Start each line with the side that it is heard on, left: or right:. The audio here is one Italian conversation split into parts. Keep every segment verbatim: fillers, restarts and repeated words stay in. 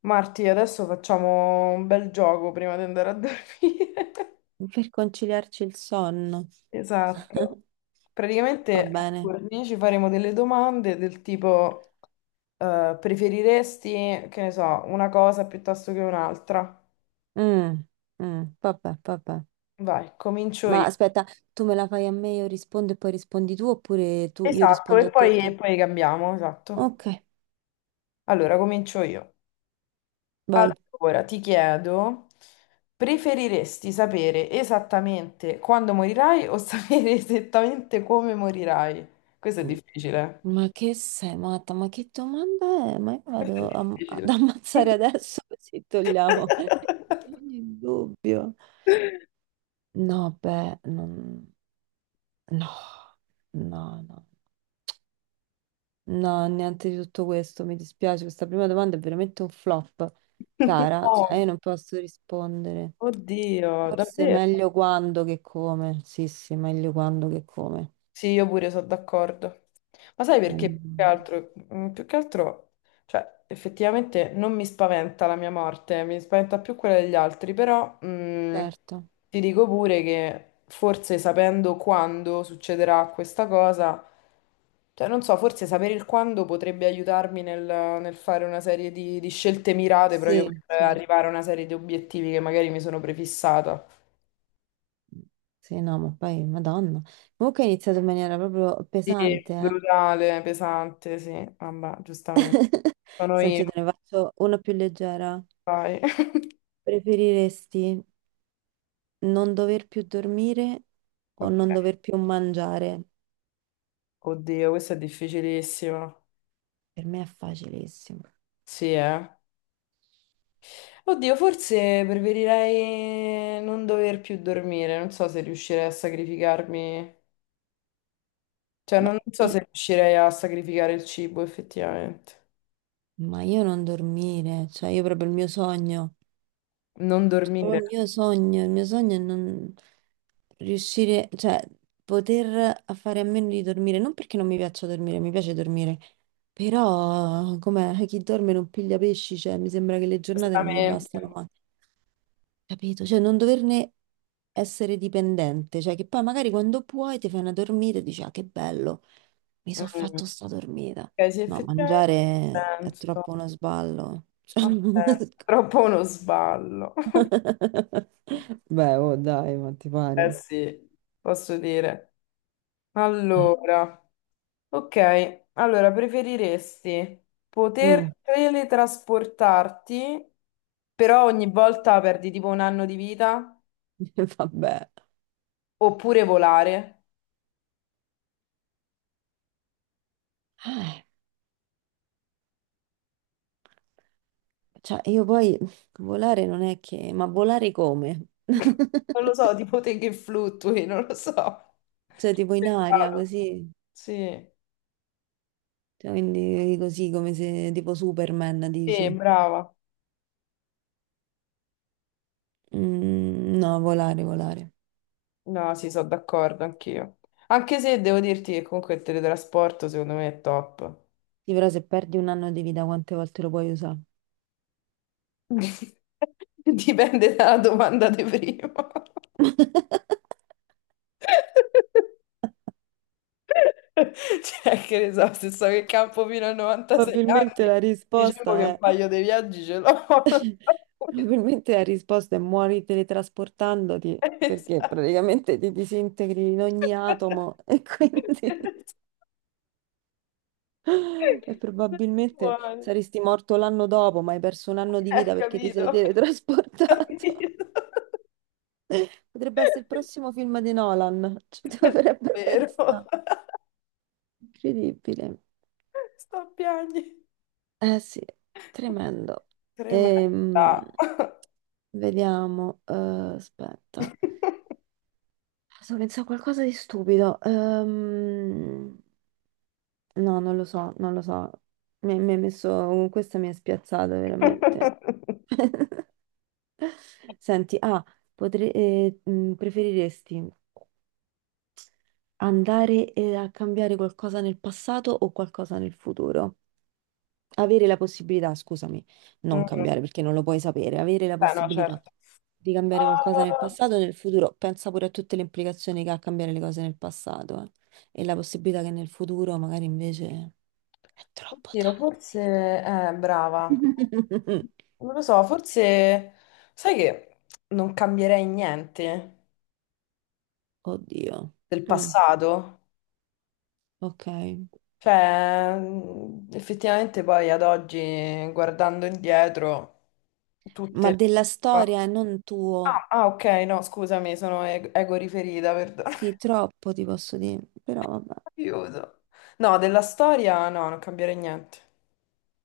left: Marti, adesso facciamo un bel gioco prima di andare a dormire.
right: Per conciliarci il sonno.
left: Esatto.
right: Va
left: Praticamente a
right: bene.
left: turni ci faremo delle domande del tipo eh, preferiresti, che ne so, una cosa piuttosto che un'altra?
right: Mm, mm, vabbè, vabbè.
left: Vai, comincio io.
right: Ma aspetta, tu me la fai a me, io rispondo e poi rispondi tu, oppure tu, io
left: Esatto,
right: rispondo
left: e
right: a te e
left: poi, e
right: tu?
left: poi cambiamo, esatto.
right: Ok,
left: Allora, comincio io.
right: vai.
left: Allora, ti chiedo, preferiresti sapere esattamente quando morirai o sapere esattamente come morirai? Questo è difficile.
right: Ma che sei matta? Ma che domanda è? Ma io
left: Questo è
right: vado a- ad
left: difficile.
right: ammazzare adesso così togliamo ogni dubbio. No, beh, non- no, no, no. No, niente di tutto questo, mi dispiace, questa prima domanda è veramente un flop, cara,
left: Oh,
right: cioè io non posso rispondere.
left: oddio,
right: Forse è
left: davvero?
right: meglio quando che come, sì, sì, meglio quando che come.
left: Sì, io pure sono d'accordo. Ma sai perché
right: Meglio
left: più che
right: quando.
left: altro, mm, più che altro, cioè, effettivamente non mi spaventa la mia morte, mi spaventa più quella degli altri, però mm,
right: Certo,
left: ti dico pure che forse sapendo quando succederà questa cosa, cioè, non so, forse sapere il quando potrebbe aiutarmi nel, nel fare una serie di, di scelte mirate proprio
right: sì,
left: per
right: certo.
left: arrivare a una serie di obiettivi che magari mi sono prefissata.
right: Sì, no, ma poi, madonna. Comunque è iniziato in maniera proprio
left: Sì,
right: pesante, eh.
left: brutale, pesante, sì. Vabbè, giustamente. Sono
right: Senti, io
left: io,
right: te ne faccio una più leggera.
left: vai.
right: Preferiresti non dover più dormire o
left: Ok.
right: non dover più mangiare?
left: Oddio, questa è difficilissima.
right: Per me è facilissimo.
left: Sì, eh. Oddio, forse preferirei non dover più dormire. Non so se riuscirei a sacrificarmi. Cioè,
right: Ma
left: non non so
right: i-
left: se riuscirei a sacrificare il cibo, effettivamente.
right: ma io, non dormire, cioè io proprio il mio sogno,
left: Non
right: cioè proprio
left: dormire,
right: il mio sogno, il mio sogno è non riuscire, cioè poter a fare a meno di dormire, non perché non mi piaccia dormire, mi piace dormire, però come chi dorme non piglia pesci, cioè mi sembra che le giornate non mi
left: giustamente.
right: bastano mai, capito? Cioè non doverne essere dipendente, cioè che poi magari quando puoi ti fai una dormita e dici ah che bello. Mi
left: Mm.
right: sono fatto sta dormita.
left: Ok, sì,
right: No,
left: effettivamente.
right: mangiare
left: Ha
right: è
left: senso.
right: troppo uno sballo. Cioè,
left: Ha senso. Troppo uno sballo.
right: beh, oh dai, ma ti
left: Eh
right: pare?
left: sì, posso dire.
right: eh,
left: Allora, ok, allora preferiresti
right: Mm,
left: poter teletrasportarti, però ogni volta perdi tipo un anno di vita,
right: Vabbè.
left: oppure volare?
right: eh, cioè, io poi volare non è che... Ma volare come?
left: Non lo so, tipo te che fluttui, non lo so. Ho
right: Cioè, tipo in aria,
left: pensato.
right: così.
left: Sì,
right: Cioè, quindi così come se tipo Superman,
left: sì,
right: dici.
left: brava.
right: Mm, no, volare, volare.
left: No, sì, sono d'accordo anch'io. Anche se devo dirti che comunque il teletrasporto secondo me è top.
right: Sì, però se perdi un anno di vita, quante volte lo puoi usare?
left: Dipende dalla domanda di prima. Cioè, che ne so, se so che campo fino a novantasei
right: Probabilmente
left: anni,
right: la
left: diciamo
right: risposta
left: che un
right: è,
left: paio di viaggi ce l'ho. Non so come dire.
right: probabilmente la risposta è muori teletrasportandoti, perché
left: Esatto.
right: praticamente ti disintegri in ogni atomo e quindi e probabilmente
left: Buono.
right: saresti morto l'anno dopo, ma hai perso un anno di
left: Eh,
right: vita perché ti sei
left: capito?
right: teletrasportato.
left: Capito?
right: Potrebbe essere il prossimo film di Nolan, ci dovrebbe
left: Vero.
right: pensare. Incredibile.
left: Sto a piangere.
right: Eh sì, tremendo.
left: Tremenda.
right: Ehm, vediamo, eh, aspetta. Sto pensando a qualcosa di stupido. Ehm, no, non lo so, non lo so. Mi, mi ha messo... uh, Questa mi ha spiazzato veramente. Senti, ah, potre- eh, mh, preferiresti andare eh, a cambiare qualcosa nel passato o qualcosa nel futuro? Avere la possibilità, scusami, non
left: Mm,
right: cambiare perché non lo puoi sapere, avere la
left: beh, no,
right: possibilità
left: certo.
right: di cambiare qualcosa nel
left: Ah,
right: passato e nel futuro, pensa pure a tutte le implicazioni che ha cambiare le cose nel passato, eh. E la possibilità che nel futuro magari invece è troppo
left: oddio, forse
right: tardi.
left: eh, brava. Non lo so, forse sai che non cambierei niente
right: Oddio.
left: del
right: Mm,
left: passato.
right: ok.
left: Cioè, mm, effettivamente poi ad oggi, guardando indietro,
right: Ma
left: tutte.
right: della
left: Ah,
right: storia e non tuo.
left: ah, ok, no, scusami, sono e- ego riferita, perdono.
right: Sì, troppo ti posso dire, però vabbè,
left: Aiuto. No, della storia no, non cambierei niente.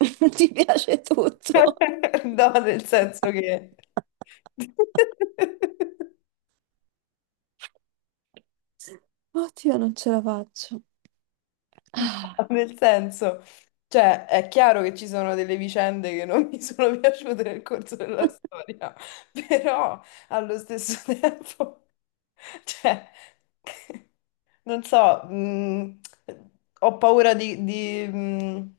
right: ti piace tutto.
left: No, nel senso che.
right: Oddio, non ce la faccio.
left: No,
right: Ah.
left: nel senso, cioè, è chiaro che ci sono delle vicende che non mi sono piaciute nel corso della storia, però allo stesso tempo, cioè, non so, mh, ho paura di, di, mh,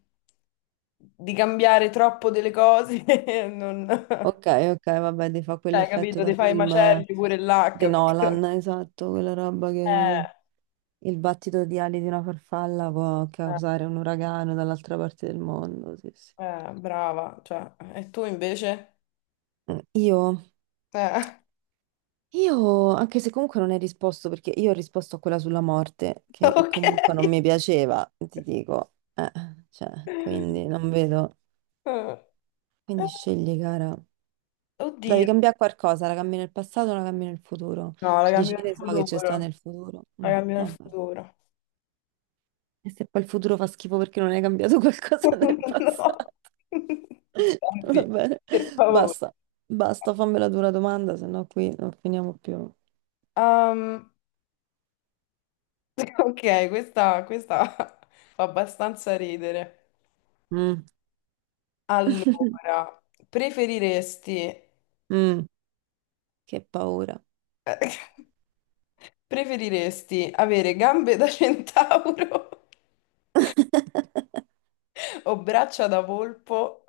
left: di cambiare troppo delle cose, non.
right: Ok, ok, vabbè, ti fa
left: Cioè,
right: quell'effetto
left: capito,
right: da
left: ti fai i
right: film
left: macelli
right: eh,
left: pure là,
right: di
left: capito? Eh,
right: Nolan, esatto, quella roba che il battito di ali di una farfalla può
left: eh,
right: causare un uragano dall'altra parte del mondo, sì, sì.
left: Eh, brava, cioè, e tu invece?
right: Mm, Io,
left: Eh,
right: io, anche se comunque non hai risposto, perché io ho risposto a quella sulla morte, che
left: ok.
right: comunque non mi piaceva, ti dico, eh, cioè,
left: Eh,
right: quindi non vedo.
left: eh,
right: Quindi scegli, cara. Devi
left: oddio.
right: cambiare qualcosa, la cambi nel passato o la cambi nel futuro?
left: No, la
right: Tu dici
left: cambio
right: che
left: nel
right: ne so che c'è sta
left: futuro.
right: nel futuro.
left: La
right: Mm,
left: cambio nel
right: vabbè.
left: futuro.
right: E se poi il futuro fa schifo perché non hai cambiato qualcosa nel
left: No.
right: passato. Va
left: Senti,
right: bene,
left: per favore.
right: basta, basta, fammela tu la dura domanda, se no qui non finiamo più.
left: Um, ok, questa, questa fa abbastanza ridere.
right: Mm.
left: Allora, preferiresti.
right: Mm, che paura.
left: Preferiresti avere gambe da centauro? Ho braccia da volpo,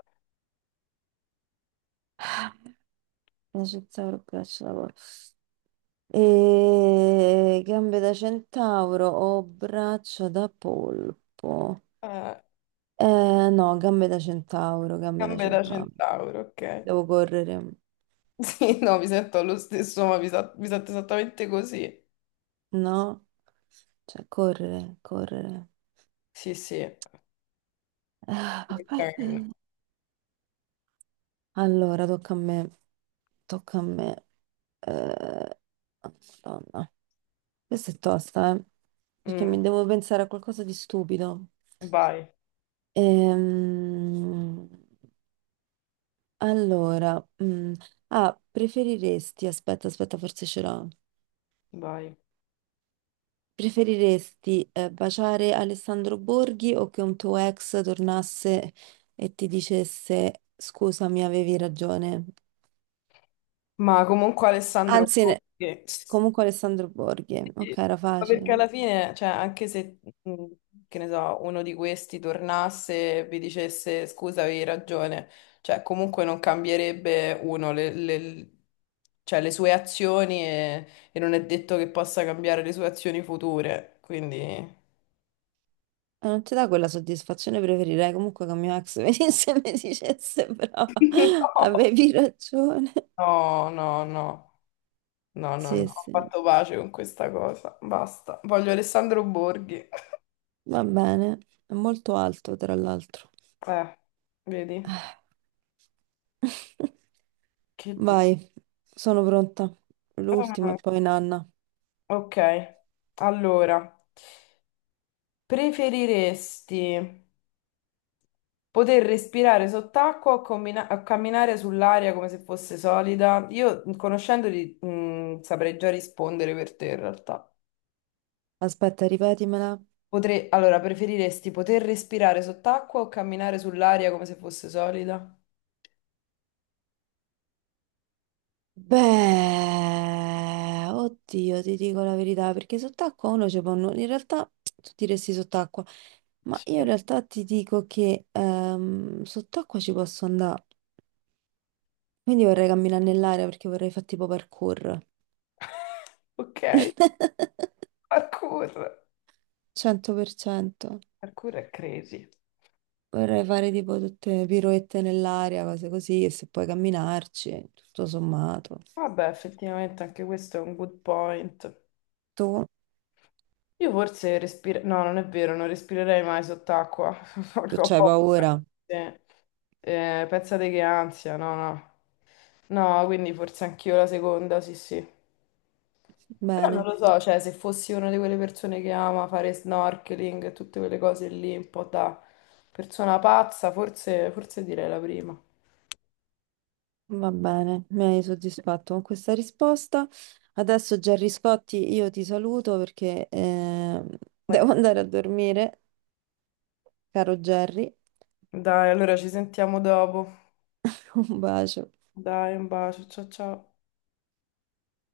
right: La centauro braccio da porco. E... Gambe da centauro o braccia da polpo?
left: eh,
right: Eh, no, gambe da centauro, gambe da
left: gambe da
right: centauro.
left: centauro, ok.
right: Devo correre,
left: Sì, no, mi sento lo stesso, ma mi, sa- mi sento esattamente così.
right: no? Cioè, correre, correre.
left: Sì, sì.
right: Ah, vabbè.
left: Ok.
right: Allora, tocca a me. Tocca a me. Eh, Madonna. Questa è tosta, eh? Perché
left: Mm,
right: mi devo pensare a qualcosa di stupido.
left: vai,
right: Ehm, allora, mm, ah, preferiresti, aspetta, aspetta, forse ce l'ho.
left: vai.
right: Preferiresti eh, baciare Alessandro Borghi o che un tuo ex tornasse e ti dicesse scusa, mi avevi ragione?
left: Ma comunque Alessandro
right: Anzi, ne-
left: Borghi.
right: Comunque Alessandro Borghi, ok,
left: Sì,
right: era
left: ma perché
right: facile.
left: alla fine, cioè, anche se, mh, che ne so, uno di questi tornasse e vi dicesse scusa, avevi ragione, cioè, comunque non cambierebbe uno le, le- cioè, le sue azioni e, e non è detto che possa cambiare le sue azioni future. Quindi,
right: E non ti dà quella soddisfazione, preferirei comunque che mio ex venisse e mi dicesse brava, avevi ragione.
left: no, no, no, no, no, no,
right: Sì,
left: ho
right: sì,
left: fatto pace con questa cosa. Basta. Voglio Alessandro Borghi.
right: va bene, è molto alto tra l'altro.
left: Eh, vedi, che di.
right: Vai, sono pronta. L'ultima e poi nanna.
left: Ok, allora, preferiresti poter respirare sott'acqua o, combina- o camminare sull'aria come se fosse solida? Io, conoscendoli, mh, saprei già rispondere per te in realtà.
right: Aspetta, ripetimela.
left: Potrei, allora, preferiresti poter respirare sott'acqua o camminare sull'aria come se fosse solida?
right: Beh, oddio, ti dico la verità, perché sott'acqua uno ci può... nu- in realtà tu diresti sott'acqua, ma
left: Sì.
right: io in realtà ti dico che ehm, sott'acqua ci posso andare. Quindi vorrei camminare nell'aria perché vorrei fare tipo parkour.
left: Ok, parkour.
right: cento per cento.
left: Parkour è crazy.
right: Vorrei fare tipo tutte piroette nell'aria, cose così, e se puoi camminarci, tutto sommato.
left: Vabbè, effettivamente anche questo è un good point.
right: Tu?
left: Io forse respiro. No, non è vero, non respirerei mai sott'acqua.
right: Tu
left: Porca ho
right: c'hai
left: paura.
right: paura?
left: Sì. Eh, pensate che ansia, no, no. No, quindi forse anch'io la seconda, sì, sì. Però non
right: Bene.
left: lo so, cioè, se fossi una di quelle persone che ama fare snorkeling e tutte quelle cose lì, un po' da persona pazza, forse, forse direi la prima.
right: Va bene, mi hai soddisfatto con questa risposta. Adesso, Gerry Scotti, io ti saluto perché eh,
left: Eh,
right: devo andare a dormire, caro Gerry.
left: Dai, allora ci sentiamo dopo.
right: Un bacio.
left: Dai, un bacio, ciao ciao.